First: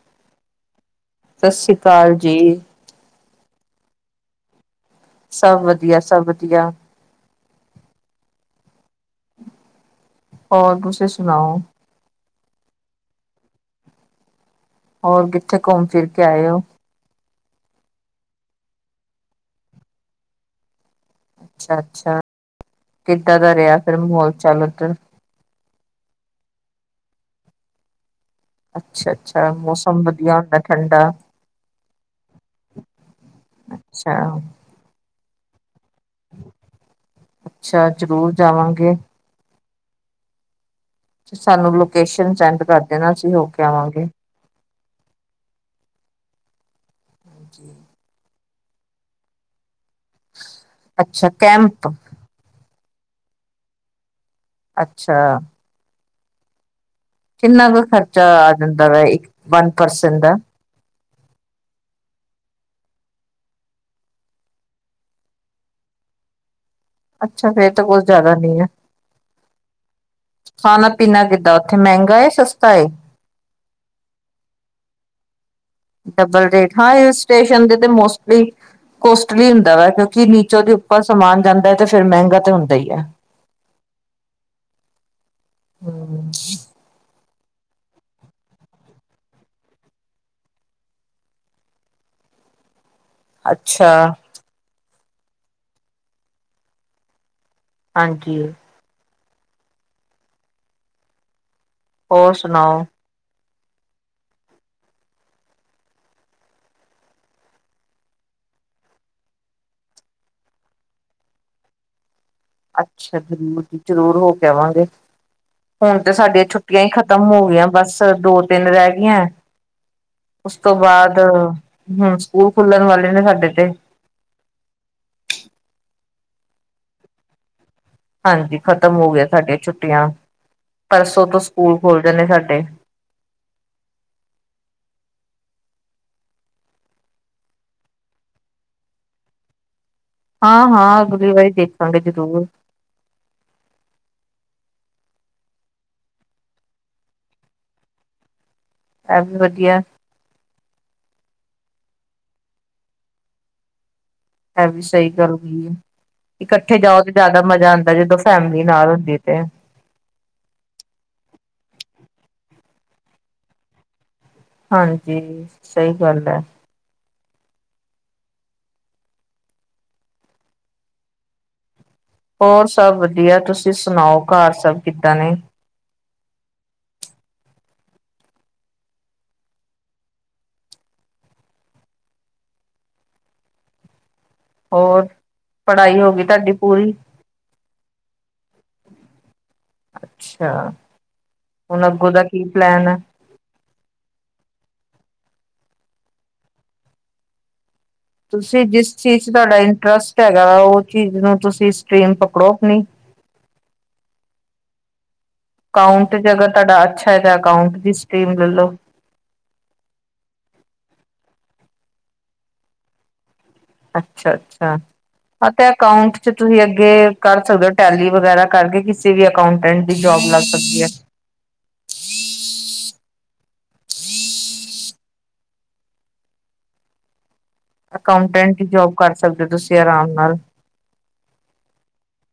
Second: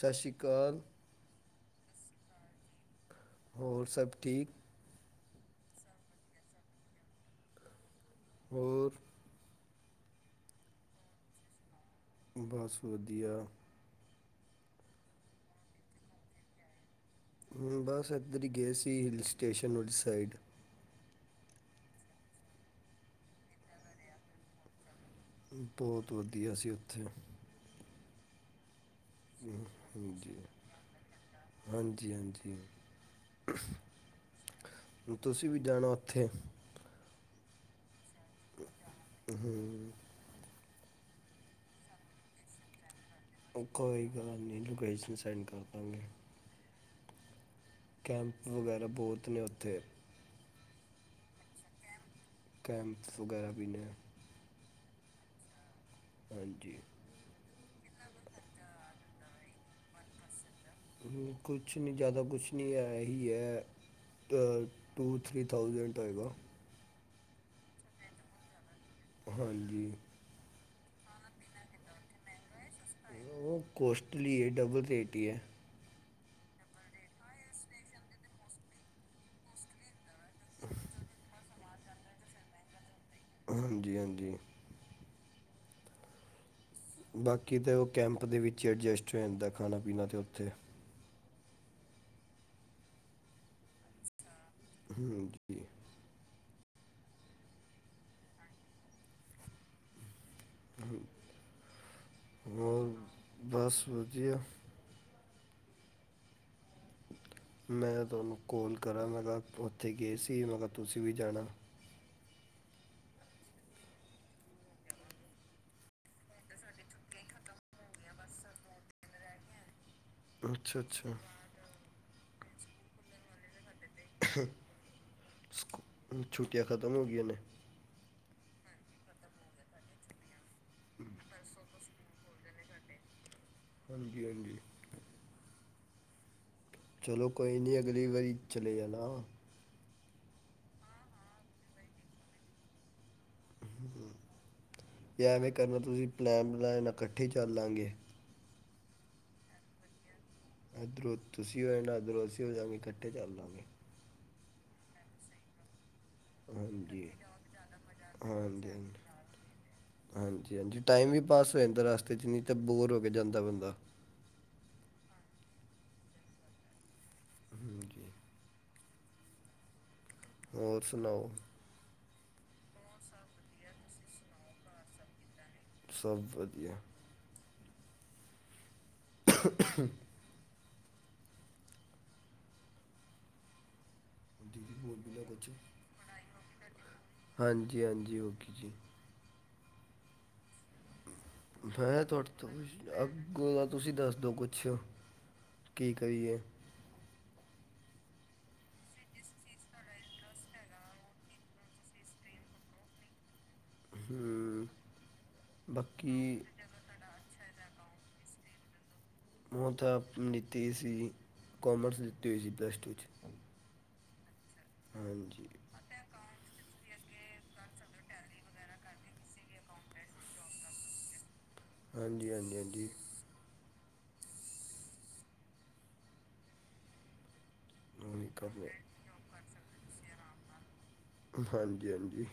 ਸਤਿ ਸ਼੍ਰੀ ਅਕਾਲ। ਸਤਿ ਸ੍ਰੀ ਅਕਾਲ ਜੀ। ਹੋਰ ਸਭ ਠੀਕ? ਸਭ ਵਧੀਆ ਸਭ ਵਧੀਆ। ਹੋਰ? ਹੋਰ ਤੁਸੀਂ ਸੁਣਾਓ? ਬਸ ਵਧੀਆ। ਹੋਰ ਕਿੱਥੇ ਘੁੰਮ ਫਿਰ ਕੇ ਆਏ ਹੋ? ਮੁੰ ਬਸ ਅੱਦਰਰੀ ਗਏ ਸੀ ਹਿਲ ਸਟੇਸ਼ਨ ਉਲ ਸਾਈਡ। ਅੱਛਾ ਅੱਛਾ ਕਿੱਦਾਂ ਦਾ ਰਿਹਾ ਫਿਰ ਮਾਹੌਲ ਚੱਲ ਉਧਰ। ਬਹੁਤ ਵਧੀਆ ਸੀ ਉੱਥੇ ਅੱਛਾ ਅੱਛਾ ਮੌਸਮ ਹਾਂਜੀ ਵਧੀਆ ਹੁੰਦਾ ਠੰਡਾ। ਹਾਂਜੀ ਹਾਂਜੀ ਅੱਛਾ। ਤੁਸੀਂ ਵੀ ਜਾਣਾ ਉੱਥੇ। ਅੱਛਾ ਜ਼ਰੂਰ ਜਾਵਾਂਗੇ ਹਮ, ਸਾਨੂੰ ਲੋਕੇਸ਼ਨ ਸੈਂਡ ਕਰ ਦੇਣਾ ਅਸੀਂ ਹੋ ਕੇ ਆਵਾਂਗੇ ਕੋਈ ਗੱਲ ਨੀ ਲੋਸ਼ਨ ਸੈਂਡ ਕਰ ਦਾਂਗੇ ਹਾਂਜੀ ਪੰੈਂਪ ਵਗੈਰਾ ਬਹੁਤ ਨੇ ਉੱਥੇ ਅੱਛਾ ਕੈਂਮਪ ਕੈਂਪ ਵਗੈਰਾ ਵੀੀਦੇ ਅੱਛਾ ਹਾਂਜੀ ਕਿੰਨਾ ਕੁ ਖਰਚਾ ਆ ਜਾਂਦਾ ਵਾ ਇੱਕ ਵਨ ਪਰਸਨਟ ਦਾ ਕੁਛ ਨਹੀਂ ਜ਼ਿਆਦਾ ਕੁਛ ਨਹੀਂ ਹੈ ਹੀ ਹੈ ਟੂ ਥ੍ਰਰੀ ਥਾਊਜੈਂਡ ਆਏਗਾ ਅੱਛਾ ਫੇਰ ਤਾਂ ਕੁਛ ਜ਼ਿਆਦਾ ਨਹੀਂ ਹੈ ਹਾਂਜੀ ਖਾਣਾ ਪੀਣਾ ਕਿੱਦਾਂ ਉੱਥੇ ਮਹਿੰਗਾ ਏ ਸਸਤਾ ਉਹ ਕੋੌਸਟਲੀ ਹੈ ਡਬਲ ਰੇਟ ਹੀ ਹੈ ਡਬਲ ਰੇਟ ਹਾਂ ਹਲ ਸਟੇਸ਼ਨ ਦੇ ਤੇ ਮੋਸਟਲੀ ਕੋਸਟਲੀ ਹੁੰਦਾ ਵਾ ਕਿਉਂਕਿ ਨੀਚੋਂ ਦੇ ਉੱਪਰ ਸਮਾਨ ਜਾਂਦਾ ਹੈ ਤੇ ਫਿਰ ਮਹਿੰਗਾ ਤਾਂ ਹੁੰਦਾ ਹੀ ਹੈ ਹਾਂਜੀ ਹਾਂਜੀ ਹਮ ਬਾਕੀ ਤਾਂ ਉਹ ਕੈਂਪ ਦੇ ਵਿੱਚ ਹੀ ਐਡਜਸਟ ਹੋ ਜਾਂਦਾ ਖਾਣਾ ਪੀਣਾ ਤਾਂ ਉੱਥੇ ਅੱਛਾ ਹ ਜੀ ਹਾਂਜੀ ਹਮ ਹੋਰ ਸੁਣਾਓ ਬਸ ਵਧੀਆ ਮੈਂ ਤੁਹਾਨੂੰ ਕੋਲ ਕਰਾਂ ਮੈਂ ਕਿਹਾ ਉੱਥੇ ਗਏ ਸੀ ਮੈਂ ਕਿਹਾ ਤੁਸੀਂ ਵੀ ਜਾਣਾ ਅੱਛਾ ਜ਼ਰੂਰ ਜੀ ਜ਼ਰੂਰ ਹੋ ਕੇਵਾਂਗੇ ਹੁਣ ਤੇ ਸਾਡੀਆਂ ਛੁੱਟੀਆਂ ਹੀ ਖ਼ਤਮ ਹੋ ਗਈਆਂ ਬਸ ਦੋ ਤਿੰਨ ਰਹਿ ਗਈਆਂ ਉਸ ਤੋਂ ਅੱਛਾ ਅੱਛਾ ਬਾਅਦ ਹਮ ਸਕੂਲ ਖੁਲਣ ਵਾਲੇ ਨੇ ਸਾਡੇ ਤੇ ਸਕ ਛੁੱਟੀਆਂ ਖਤਮ ਹੋ ਗਈਆਂ ਨੇ ਹਾਂਜੀ ਖਤਮ ਹੋ ਗਿਆ ਸਾਡੀਆਂ ਛੁੱਟੀਆਂ ਪਰਸੋਂ ਤੋਂ ਸਕੂਲ ਖੁੱਲ ਜਾਂਦੇ ਸਾਡੇ ਹਾਂਜੀ, -ਹਾਂਜੀ ਚਲੋ ਕੋਈ ਨਹੀਂ ਅਗਲੀ ਵਾਰੀ ਚਲੇ ਜਾਣਾ ਹਾਂ ਹਾਂ ਅਗਲੀ ਵਾਰੀ ਦੇਖਾਂਗੇ ਜ਼ਰੂਰ ਹਮ ਐਵੇਂ ਕਰਨਾ ਤੁਸੀਂ ਪਲੈਨ ਬਣਾੈ ਇਕੱਠੇ ਚੱਲ ਲਾਂਗੇ ਇਹ ਵੀ ਵਧੀਆ ਇੱਧਰੋਂ ਤੁਸੀਂ ਹੋ ਜਾਣਾ ਇੱਧਰੋਂ ਅਸੀਂ ਹੋ ਜਾਗੇ ਇਕੱਠੇ ਚੱਲ ਜਾਵਾਂਗੇ ਹੈ ਵੀ ਸਹੀ ਕਰਗੀ ਇਕਠੇ ਜਾਓ ਹਾਂਜੀ ਤੇ ਜਿਆਦਾ ਮਜ਼ਾ ਆਉਂਦਾ ਜਦੋਂ ਫੈਮਲੀ ਹਾਂਜੀ ਨਾਲ ਹਾਂਜੀ ਹੁੰਦੀ ਤੇ ਹਾਂਜੀ ਹਾਂਜੀ ਟਾਈਮ ਵੀ ਪਾਸ ਹੋ ਜਾਂਦਾ ਰਸਤੇ 'ਚ ਨਹੀਂ ਤਾਂ ਬੋਰ ਹੋ ਕੇ ਜਾਂਦਾ ਬੰਦਾ ਹਾਂਜੀ ਸਹੀ ਗੱਲ ਹੈ ਹਮ ਜੀ ਹੋਰ ਸੁਣਾਓ ਹੋਰ ਸਭ ਵਧੀਆ ਤੁਸੀਂ ਸੁਣਾਓ ਘਰ ਸਭ ਕਿੱਦਾਂ ਨੇ ਸਭ ਵਧੀਆ [inaudible] ਦੀਦੀ ਬੋਲ ਹੋਰ ਵੀ ਨਾ ਕੁਛ ਪੜ੍ਹਾਈ ਹੋ ਗਈ ਤੁਹਾਡੀ ਪੂਰੀ। ਜੀ ਹਾਂਜੀ ਓਕੇ ਜੀ ਅੱਛਾ। ਹੁਣ ਮੈਂ ਅੱਗੋਂ ਦਾ ਤੁਹਾਡੇ ਕੀ ਤੋਂ ਪਲੈਨ ਹੈ ਅੱਗੋਂ ਤੁਸੀਂ ਦੱਸ ਦਿਓ ਕੁਛ ਕੀ ਕਰੀਏ ਤੁਸੀਂ ਜਿਸ ਚੀਜ਼ 'ਚ ਤੁਹਾਡਾ ਇੰਟਰਸਟ ਹੈਗਾ ਵ ਉਹ ਚੀਜ਼ ਨੂੰ ਤੁਸੀਂ ਸਟ੍ਰਰੀਮ ਪਕੜੋ ਆਪਣੀ ਹਮ। ਅਕਾਊਂਟ ' ਅਗਰ ਤੁਹਾਡਾ ਅੱਛਾ ਹੈ ਤਾਂ ਅਕਾਊਂਟ ਦੀ ਸਟਰੀਮ ਲੈ ਲੋ ਕੋਮਰਸ ਲੀਤੀ ਹੋਈ ਸੀ ਪਲੱਸ ਟੂ 'ਚ ਅੱਛਾ ਅੱਛਾ ਹਾਂਜੀ ਹਾਂ ਤੇ ਅਕਾਊਂਟ ਚ ਤੁਸੀਂ ਅੱਗੇ ਕਰ ਸਕਦੇ ਹੋ ਟੈਲੀ ਵਗੈਰਾ ਕਰਕੇ ਕਿਸੇ ਵੀ ਅਕਾਉਟੈਂਟ ਦੀ ਜੋਬ ਲੱਗ ਸਕਦੀ ਹੈ। ਹਾਂਜੀ ਹਾਂਜੀ ਹਾਂਜੀ। ਉਹੀ ਅਕਾਊਂਟੈਂਟ ਕੰਮ ਹੀ ਹੈ। ਜੋਬ ਕਰ ਸਕਦੇ ਹੋ ਤੁਸੀਂ ਆਰਾਮ ਨਾਲ ਹਾਂਜੀ ਹਾਂਜੀ।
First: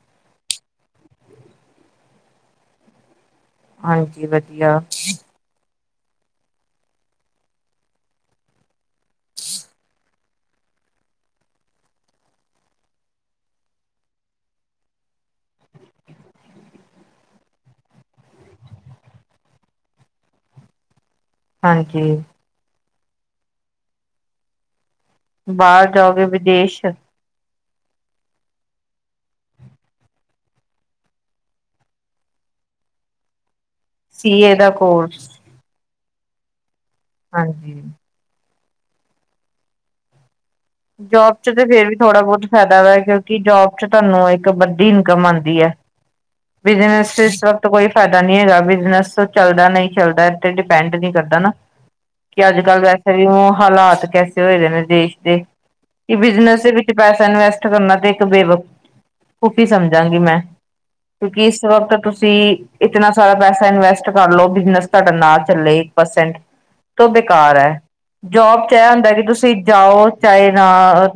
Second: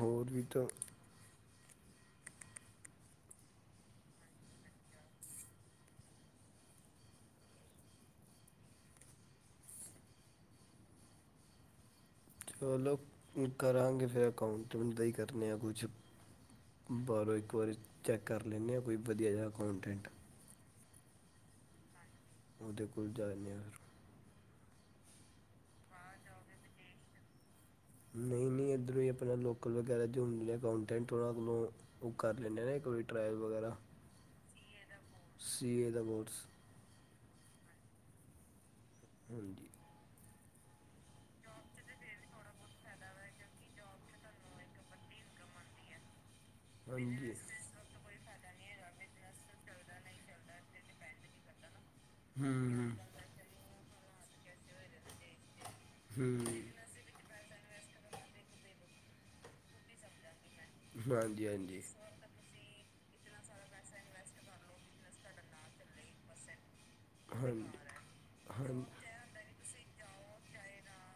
ਹੋਰ ਵੀ ਤਾਂ ਹਾਂਜੀ ਵਧੀਆ। ਚਲੋ ਕਰਾਂਗੇ ਫਿਰ ਅਕਾਊਂਟ ਮੈਂਨੂੰ ਤਾਂ ਹੀ ਕਰ ਲਿਆ ਕੁਛ ਬਾਹਰੋਂ ਕੋਈ ਚੱਕਰ ਨਹੀਂ ਏ ਕੋਈ ਵਧੀਆ ਜਿਹਾ ਅਕਾਊਂਟੈਂਟ ਹਾਂਜੀ ਉਹਦੇ ਕੋਲ ਜਾਦੇ ਅ ਬਾਹਰ ਜਾਓਗੇ ਵਿਦੇਸ਼ ਨਹੀਂ ਨਹੀਂ। ਇੱਧਰੋਂ ਆਪਣਾ ਲੋਕਲ ਵਗੈਰਾ ਜੁੰਮ ਦੇ ਅਕਕਾਊਂਟੈਂਟ ਉਹਨਾਂ ਕੋਲੋਂ ਉਹ ਕਰ ਲੈਂਦੇ ਨਾ ਇੱਕ ਕੋ ਵਾਰੀ ਟਰਾਇਲ ਵਗੈਰਾ ਸੀਏ ਦਾ ਕੋਰਸ ਰਬੋਟਸ ਹਾਂਜੀ। ਹਾਂਜੀ। ਜੋਬ ਚ ਫੇਰ ਵੀ ਥੋੜ੍ਹਾ ਬਹੁਤ ਫਾਇਦਾ ਕਿਉਂਕਿ ਜੋਬ ਚ ਤੁਹਾਨੂੰ ਇੱਕ ਵੱਡੀ ਇਨਕਮ ਆਉਂਦੀ ਹੈ। [inaudible] ਬਿਜਨਸ ਚ ਹਾਂਜੀ ਇਸ ਵਕਤ ਕੋਈ ਫਾਇਦਾ ਨਹੀਂ ਹੈਗਾ। ਬਿਜਨਸ ਚੱਲਦਾ ਨਹੀਂ ਚੱਲਦਾ ਤੇ ਡਿਪੈਂਡ ਨਹੀਂ ਕਰਦਾ ਨਾ ਕਿ ਅੱਜ ਕੱਲ੍ਹ ਹੂੰ ਵੈਸੇ ਵੀ ਹਾਲਾਤ ਕੈਸੇ ਹੋਏ ਦੇ ਨੇ ਦੇਸ਼ ਦੇ ਕਿ ਹੂੰ ਬਿਜਨਸ ਦੇ ਬਿਜ਼ਨਸ ਵਿੱਚ ਪੈਸਾ ਇਨਵੈਸਟ ਕਰਨਾ ਤੇ ਇੱਕ ਬੇਵਕੁਫੀ ਸਮਝਾਂਗੀ ਮੈਂ ਮੈਂ ਕਿਉਂਕਿ ਹਾਂਜੀ ਇਸ ਹਾਂਜੀ ਵਕਤ ਤੁਸੀਂ ਇਤਨਾ ਸਾਰਾ ਪੈਸਾ ਇਨਵੈਸਟ ਕਰ ਲੋ ਬਿਜਨਸ ਤੁਹਾਡੇ ਨਾਲ ਚੱਲੇ ਇੱਕ ਪਰਸੈਂਟ ਤੋਂ ਬੇਕਾਰ ਹਾਂਜੀ ਹੈ ਜੋਬ ਚ ਇਹ ਹਾਂਜੀ ਹੁੰਦਾ ਕਿ ਤੁਸੀਂ ਜਾਓ ਚਾਹੇ ਨਾ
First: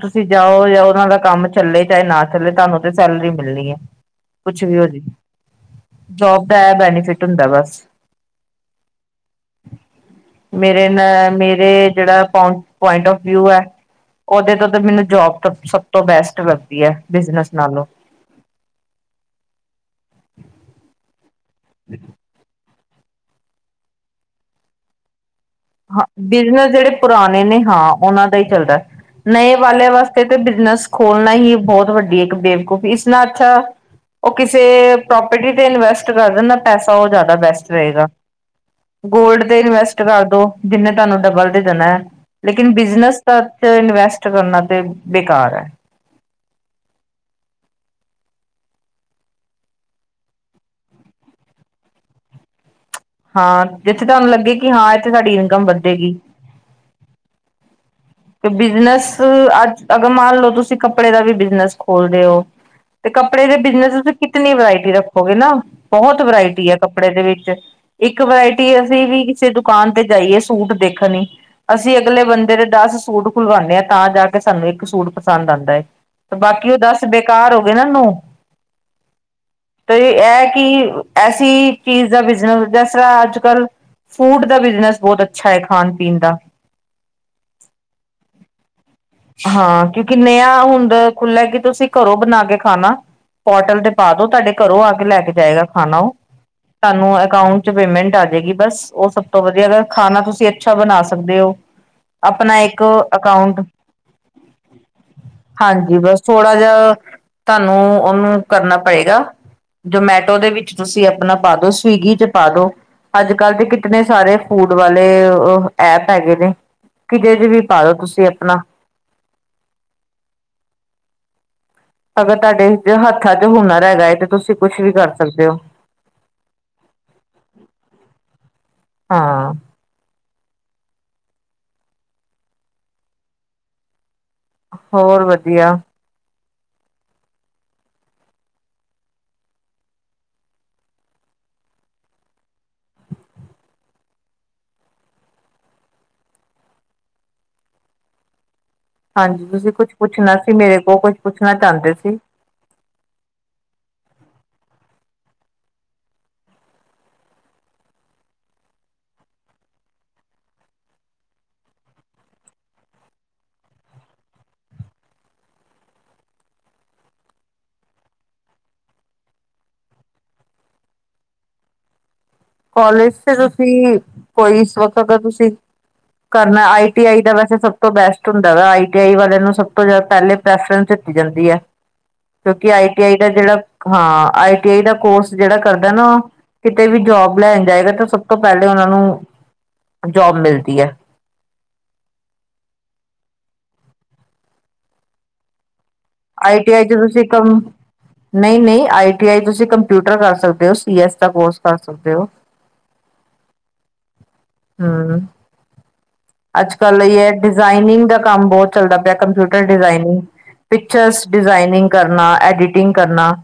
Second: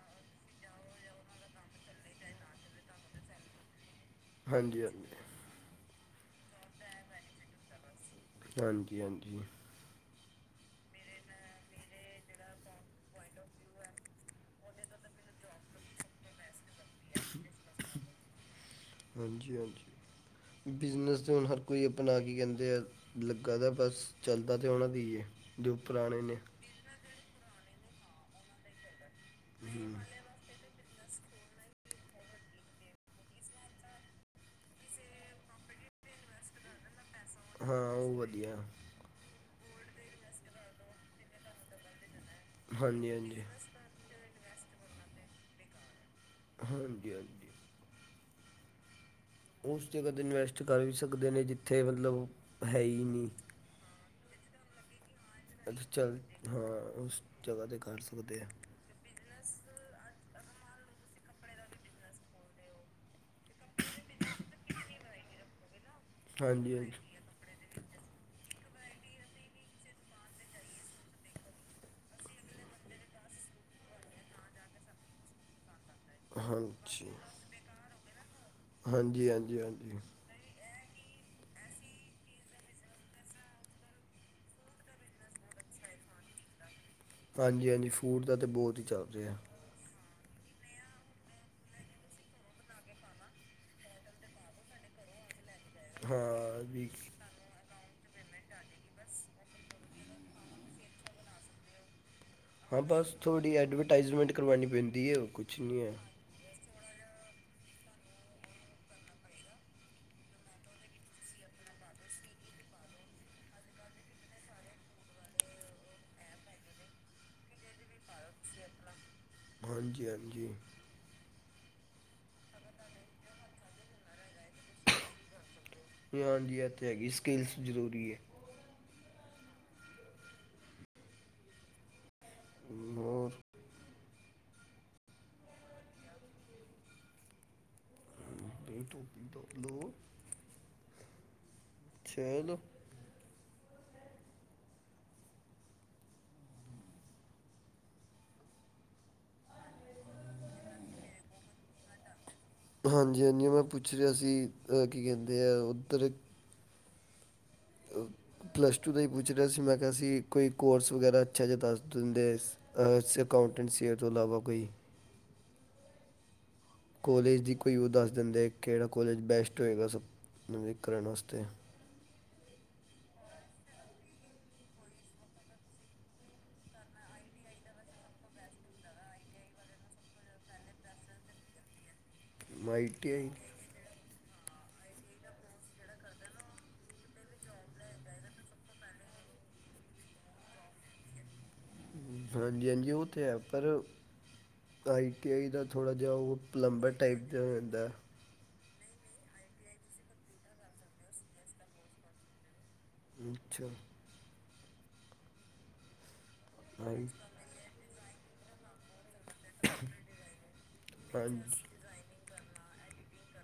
ਤੁਸੀਂ ਜਾਓ ਜਾਂ ਉਹਨਾਂ ਦਾ ਕੰਮ ਚੱਲੇ ਚਾਹੇ ਨਾ ਤੁਹਾਨੂੰ ਤੇ ਸੈਲਰੀ ਮਿਲਣੀ ਹੈ। ਕੁਛ ਵੀ ਹਾਂਜੀ ਹੋ ਜੇ ਹਾਂਜੀ ਜੋਬ ਦਾ ਇਹ ਬੈਨੀਫਿਟ ਹੁੰਦਾ ਬਸ। ਹਾਂਜੀ ਹਾਂਜੀ। ਮੇਰੇ ਮੇਰੇ ਜਿਹੜਾ ਪੁਆਇੰਟ ਫ ਵਿਊ ਏ ਉਹਦੇ ਤੋਂ ਤਾਂ ਮੈਨੂੰ ਜੋਬ ਤੋਂ ਸਭ ਤੋਂ ਬੈਸਟ ਮਿਲ ਹਾਂਜੀ ਹਾਂਜੀ ਬਿਜਨਸ ਦੇ ਹੁਣ ਹਰ ਕੋਈ ਆਪਣਾ ਕੀ ਕਹਿੰਦੇ ਲੱਗਾ ਦਾ ਬਸ ਚਲਦਾ ਤਾਂ ਆਣਾ ਦੇਏ ਹਾਂ ਬਿਜਨਸ ਜਿਹੜੇ ਪੁਰਾਣੇ ਨੇ ਹਾਂ ਉਹਨਾਂ ਦਾ ਹੀ ਚੱਲਦਾ। ਨਏ ਵਾਲਿਆਂ ਵਾਸਤੇ ਤੇ ਬਿਜਨਸ ਖੋਲਣਾ ਹੀ ਬਹੁਤ ਵੱਡੀ ਇੱਕ ਬੇਵਕੂਫ਼ੀ ਇਸ ਨਾਲ ਅੱਛਾ ਉਹ ਕਿਸੇ ਪ੍ਰੋਪਰਟੀ ਤੇ ਇਨਵੈਸਟ ਕਰ ਦੇ ਨਾ ਪੈਸਾ ਸ ਜ਼ਿਆਦਾ ਬੈਸਟ ਹਾਂ ਰਹੇਗਾ ਉਹ ਵਧੀਆ ਗੋਲਡ ਤੇ ਇਨਵੈਸਟ ਕਰਦੋ। ਜਿੰਨੇ ਤੁਹਾਨੂੰ ਡਬਲ ਦੇ ਦੇਣਾ ਹੈ ਲੇਕਿਨ ਹਾਂਜੀ ਬਿਜਨਸ ਹਾਂਜੀ ਇਨਵੈਸਟ ਕਰਨਾ ਤੇ ਬੇਕਾਰ ਹੈ। ਹਾਂਜੀ ਹਾਂਜੀ। ਉਸ ਜਗ੍ਹਾ 'ਤੇ ਇਨਵੈਸਟ ਕਰ ਵੀ ਸਕਦੇ ਨੇ ਜਿੱਥੇ ਮਤਲਬ ਹੈ ਹੀ ਨਹੀਂ। ਹਾਂ ਜਿੱਥੇ ਤੁਹਾਨੂੰ ਲੱਗੇ ਕਿ ਹਾਂ। ਸਾਡੀ ਇਨਕਮ ਅੱ ਵੱਧੇਗੀ। ਚੱਲ ਹਾਂ ਉਸ ਜਗ੍ਹਾ ਤੇ ਘਰ ਤੇ ਬਿਜਨਸ ਅੱਜ ਅਗਰ ਮੰਨ ਲਓ ਤੁਸੀਂ ਕੱਪੜੇ ਦਾ ਵੀ ਬਿਜਨਸ ਖੋਲਦੇ ਹੋ। ਤੇ ਕੱਪੜੇ ਦੇ ਬਿਜਨਸ ਤੁਸੀਂ ਕਿਤਨੀ ਵਰਾਇਟੀ ਰੱਖੋਗੇ ਨਾ। ਬਹੁਤ ਵਰਾਇਟੀ ਹਾਂਜੀ ਆ ਕੱਪੜੇ ਦੇ ਵਿੱਚ ਇੱਕ ਵਰਾਇਟ ਅਸੀਂ ਵੀ ਕਿਸੇ ਦੁਕਾਨ ਤੇ ਜਾਈਏ ਸੂਟ ਦੇਖਣੀ ਅਸੀਂ ਅਗਲੇ ਬੰਦੇ ਦੇ ਦੱਸ ਸੂ ਸੂਟ ਖੁਲਵਾਉਂਣੇ ਆਂ ਤਾਂ ਜਾ ਕੇ ਸਾਨੂੰ ਇੱਕ ਸੂਟ ਪਸੰਦ ਆਉਦਾ ਹੈ। ਤੇ ਬਾਕੀ ਉਹ ਦੱਸ ਹਾਂਜੀ ਹਾਂਜੀ ਬੇਕਾਰ ਹੋ ਗਏ ਨਾ ਨੂੰ ਹਾਂਜੀ -ਹਾਂਜੀ- ਹਾਂਜੀ। ਇਹ ਕਿ ਐਸੀ ਚੀਜ਼ ਦਾ ਬਿਜਨਸ ਜਿਸ ਤਰ੍ਹਾਂ ਅੱਜ ਕੱਲ ਫੂਡ ਦਾ ਬਿਜ਼ਨਸ ਬਹੁਤ ਅੱਛਾ ਹੈ ਖਾਣ ਪੀਣ ਦਾ ਹਾਂਜੀ -ਹਾਂਜੀ ਫੂਡ ਦਾ ਤਾਂ ਬਹੁਤ ਹੀ ਚੱਲ ਰਿਹਾ। ਕਿੰਨੇ ਆ ਹੁੰਦਾ ਖੁੱਲ੍ਹਾ ਕਿ ਤੁਸੀਂ ਘਰੋ ਬਣਾ ਕੇ ਖਾਣਾ ਪੋਰਟਲ ਤੇ ਪਾ ਦੋ ਤੁਹਾਡੇ ਘਰੋਂ ਆ ਕੇ ਲੈ ਕੇ ਜਾਏਗਾ ਖਾਣਾ ਉਹ ਹਾਂ ਵੀ ਤੁਹਾਨੂੰ ਅਕਾਊਂਟ 'ਚ ਪੇਮੈਂਟ ਆ ਜਾਏਗੀ ਬਸ ਉਹ ਸਭ ਤੋਂ ਵਧੀਆ ਅ ਖਾਣਾ ਤੁਸੀਂ ਅੱਛਾ ਬਣਾ ਸਕਦੇ ਹੋ ਆਪਣਾ ਹਾਂ ਇੱਕ ਬਸ ਥੋੜ੍ਹੀ ਅਕਾਊਂਟ ਐਡਵਰਟਾਈਜ਼ਮੈਂਟ ਕਰਵਾਉਣੀ ਪੈਂਦੀ ਹੈ ਉਹ ਕੁਛ ਨਹੀਂ ਹੈ। ਹਾਂਜੀ ਬਸ ਥੋੜਾ ਤੁਹਾਨੂੰ ਉਹਨੂੰ ਕਰਨਾ ਪਏਗਾ। ਜਮੈਟੋ ਦੇ ਵਿੱਚ ਤੁਸੀਂ ਆਪਣਾ ਪਾ ਦੋ ਸਵੀਗੀ 'ਚ ਪਾ ਦੋ। ਅੱਜ ਕੱਲ ਤੇ ਕਿਤਨ ਸਾਰੇ ਫੂਡ ਵਾਲੇ ਐਪ ਹੈਗੇ ਨੇ ਕਿਤੇ ਵੀ ਪਾਓ ਤੁਸੀਂ ਆਪਣਾ ਹਾਂਜੀ- ਹਾਂਜੀ ਅਗਰ ਤੁਹਾਡੇ ਹੱਥਾਂ 'ਚ ਹੁਨਰ ਹੈਗਾ ਤੇ ਤੁਸੀਂ ਕੁਛ ਵੀ ਕਰ ਸਕਦੇ ਹੋ। ਹਾਂਜੀ ਇੱਥੇ ਹੈਗੀ ਸਕਿੱਲਸ ਜ਼ਰੂਰੀ ਹੈ। ਹਾਂ। ਹੋੋਰ ਹੋਰ ਵਧੀਆ [inaudible] ਚਲੋ ਹਾਂਜੀ ਤੁਸੀਂ ਕੁਛ ਪੁੱਛਣਾ ਸੀ ਮੇਰੇ ਕੋਲ ਕੁਛ ਪੁੱਛਣਾ ਚਾਹੁੰਦੇ ਸੀ। ਹਾਂਜੀ -ਹਾਂਜੀ ਮੈਂ ਪੁੱਛ ਰਿਹਾ ਸੀ ਕੀ ਕਹਿੰਦੇ ਆ ਉੱਧਰ [inaudible] ਪਲੱਸ ਟੂ ਤੋਂ ਹੀ ਪੁੱਛ ਰਿਹਾ ਸੀ ਮੈਂ ਕਿਹਾ ਸੀ ਕੋਈ ਕੋਰਸ ਵਗੈਰਾ ਅੱਛਾ ਜਿਹਾ ਦੱਸ ਦਿੰਦੇ। ਅਕਾਕਾਊਂਟੈਂਟਸੀਅਰ ਤੋਂ ਇਲਾਵਾ ਕੋਈ ਕੋਲਜ ਦੀ ਕੋਈ ਉਹ ਦੱਸ ਦਿੰਦੇ ਕਿਹੜਾ ਕੋਲਜ ਬੈਸਟ ਹੋਏਗਾ ਸਭ ਤੋਂ ਨਵੀ ਕਰਣ ਵਸਤੇ [inaudible] ਕੋਲਜ ਤੇ ਤੁਸੀਂ ਕੋਈ ਵਕਤ ਤੁਸੀਂ ਕਰਨਾ ਆਈ ਟੀ ਆਈ ਦਾ ਵੈਸੇ ਸਭ ਤੋਂ ਬੈਸਟ ਹੁੰਦਾ ਵਾ ਆਈ ਟੀ ਆਈ ਵਾਲੇ ਨੂੰ ਸਭ ਤੋਂ ਜਿਆਦਾ ਪਹਿਲੇ ਪ੍ਰੈਫਰਸ ਜਾਂਦੀ ਹੈ ਕਿਉਂਕਿ ਆਈਟੀ ਮਾਈਟੀ ਆਈ ਦਾ ਜਿਹੜਾ ਹਾਂ। ਆਈ ਟੀ ਆਈ ਦਾ ਕੋਰਸ ਜਿਹੜਾ ਕਰਦਾ ਨਾ ਉਹ ਕਿਤੇ ਵੀ ਜੋਬ ਲੈਣ ਜਾਏਗਾ ਤੇ ਸਭ ਤੋਂ ਪਹਿਲੇ ਉਹ ਨੂੰ ਜੋਬ ਮਿਲਦੀ ਹੈ। ਹਾਂਜੀ- ਹਾਂਜੀ ਉਹ ਤਾਂ ਹੈ ਪਰ ਆਈ ਟੀ ਆਈ ਦਾ ਥੋੜ੍ਹਾ ਜਿਹਾ ਉਹ ਆਈ ਟੀ ਆਈ ਪਲੰਬਰ ਚ ਟਾਈਪ ਤੁਸੀਂ ਦਾ ਕੰਮ ਜਾਂਦਾ। ਨਹੀਂ ਨਹੀਂ ਆਈ ਟੀ ਆਈ ਤੁਸੀ ਕੰਪਿਊਟਰ ਕਰ ਸਕਦੇ ਹੋ ਸੀ ਦਾ ਕੋਰਸ ਕਰ ਸਕਦੇ ਹੋ। ਅੱਛਾ ਹਾਂ। ਅੱਜ ਕੱਲ ਆਈ ਇਹ ਹੈ ਡਿਜ਼ਾਇਨਿੰਗ ਦਾ ਕੰਮ ਬਹੁਤ ਚੱਲਦਾ ਪਿਆ। ਕੰਪਿਊਟਰ ਡਿਜ਼ਾਈਨਿੰਗ ਪਿਕਚਰਸ ਹਾਂਜੀ ਡਿਜ਼ਾਇਨਿੰਗ ਕਰਨਾ ਐਡਿਟ ਕਰਨਾ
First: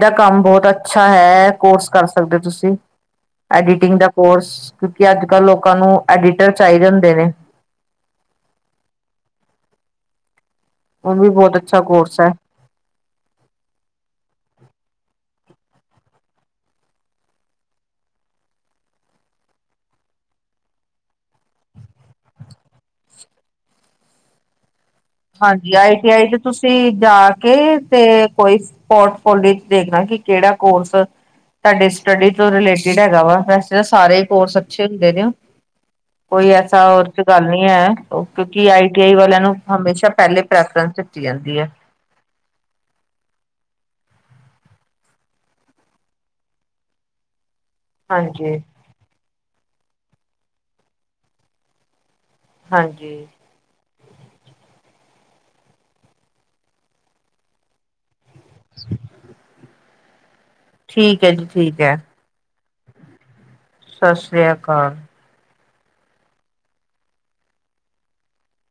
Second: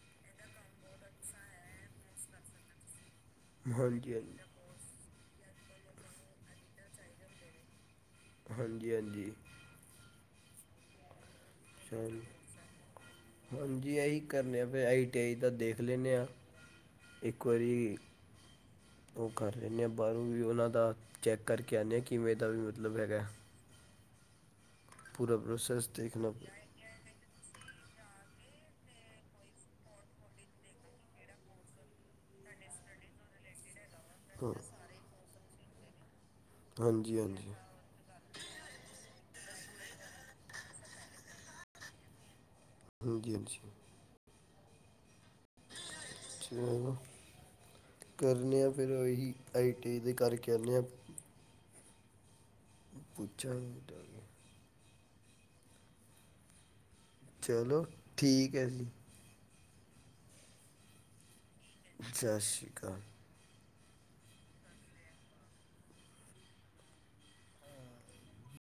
ਦਾ ਕੰਮ ਬਹੁਤ ਅੱਛਾ ਹੈ ਕੋਰਸ ਕਰ ਸਕਦੇ ਹੋ ਤੁਸੀਂ ਐਡੀਟਿੰਗ ਦਾ ਹਾਂਜੀ ਕੋਰਸ ਕਿਉਕਿ ਅੱਜ ਕਲ ਲੋਕਾਂ ਨੂੰ ਐਡੀਟਰ ਚਾਹੀਦਾ ਨੇ। [inaudible] ਹਾਂਜੀ -ਹਾਂਜੀ ਹੁਣ ਵੀ ਬਹੁਤ ਅੱਛਾ ਚ ਕੋਰਸ ਹੈ ਹਾਂਜੀ ਇਹੀ ਕਰਨੇ ਆ ਫ ਆਈਈ ਦਾ ਦੇਖ ਲੈਂਦੇ ਹਾਂ ਇੱਕ ਵਾਰੀ ਉਹ ਕਰ ਲਹਿੰਦੇ ਹਾਂ ਬਾਹਰੋਂ ਵੀ ਉਹਨਾਂ ਦਾ ਚੈੱਕ ਕਰਕੇ ਆਉਂਦੇ ਹਾਂ ਕਿਵੇਂ ਇਹ ਦਾ ਵੀ ਮਤਲਬ ਹੈਗਾ ਪੂਰਾ ਹਾਂਜੀ ਪ੍ਰੋਸੈਸ ਆਈ ਟੀ ਆਈ ਦੇਖਣਾ ਤੇ ਤੁਸੀਂ ਜਾ ਕੇ ਤੇ ਕੋਈ ਪੋਰਟਫੋਲੀਓ ਚ ਦੇਖਦਾ ਕਿ ਕਿਹੜਾ ਕੋਰਸ ਤੁਹਾਡੀ ਸਟੱਡੀ ਤੋਂ ਰਿਲੇਟਿਡ ਹੈਗਾ ਵਾ ਵੈਸੇ ਤਾਂ ਸਾਰੇ ਹੀ ਕੋਰਸ ਅੱਛੇ ਹੁੰਦੇ ਨੇ ਕੋਈ ਐਸਾ ਹੋਰ ਹਾਂਜੀ ਹਾਂਜੀ ਚ ਗੱਲ ਹਾਂਜੀ ਨਹੀਂ ਹੈ ਕਿਉਂਕਿ ਆਈ ਟੀ ਆਈ ਵਾਲਿਆਂ ਨੂੰ ਹਮੇਸ਼ਾ ਸ਼ਾ ਪਹਿਲੇ ਪ੍ਰੈਫਰਾਂ ਦਿੱਤੀ ਜਾਂਦੀ ਹੈ ਹਾਂਜੀ ਹਾਂਜੀ ਚਲੋ ਕਰਨ ਹਾਂਜੀ ਆ ਫੇਿਰ ਉਹੀ ਆਈ ਟੀ ਦੀ ਕਰਕੇਦੇ ਹਾਂ ਹਾਂਜੀ ਪੁੱਛਾ ਚਲੋ ਠੀਕ ਹੈ ਜੀ ਠੀਕ ਹੈ ਜੀ ਠੀਕ ਹੈ ਸਤਿ ਸ਼੍ਰੀ ਅਕਾਲ ਸਤਿ ਸ੍ਰੀ ਅਕਾਲ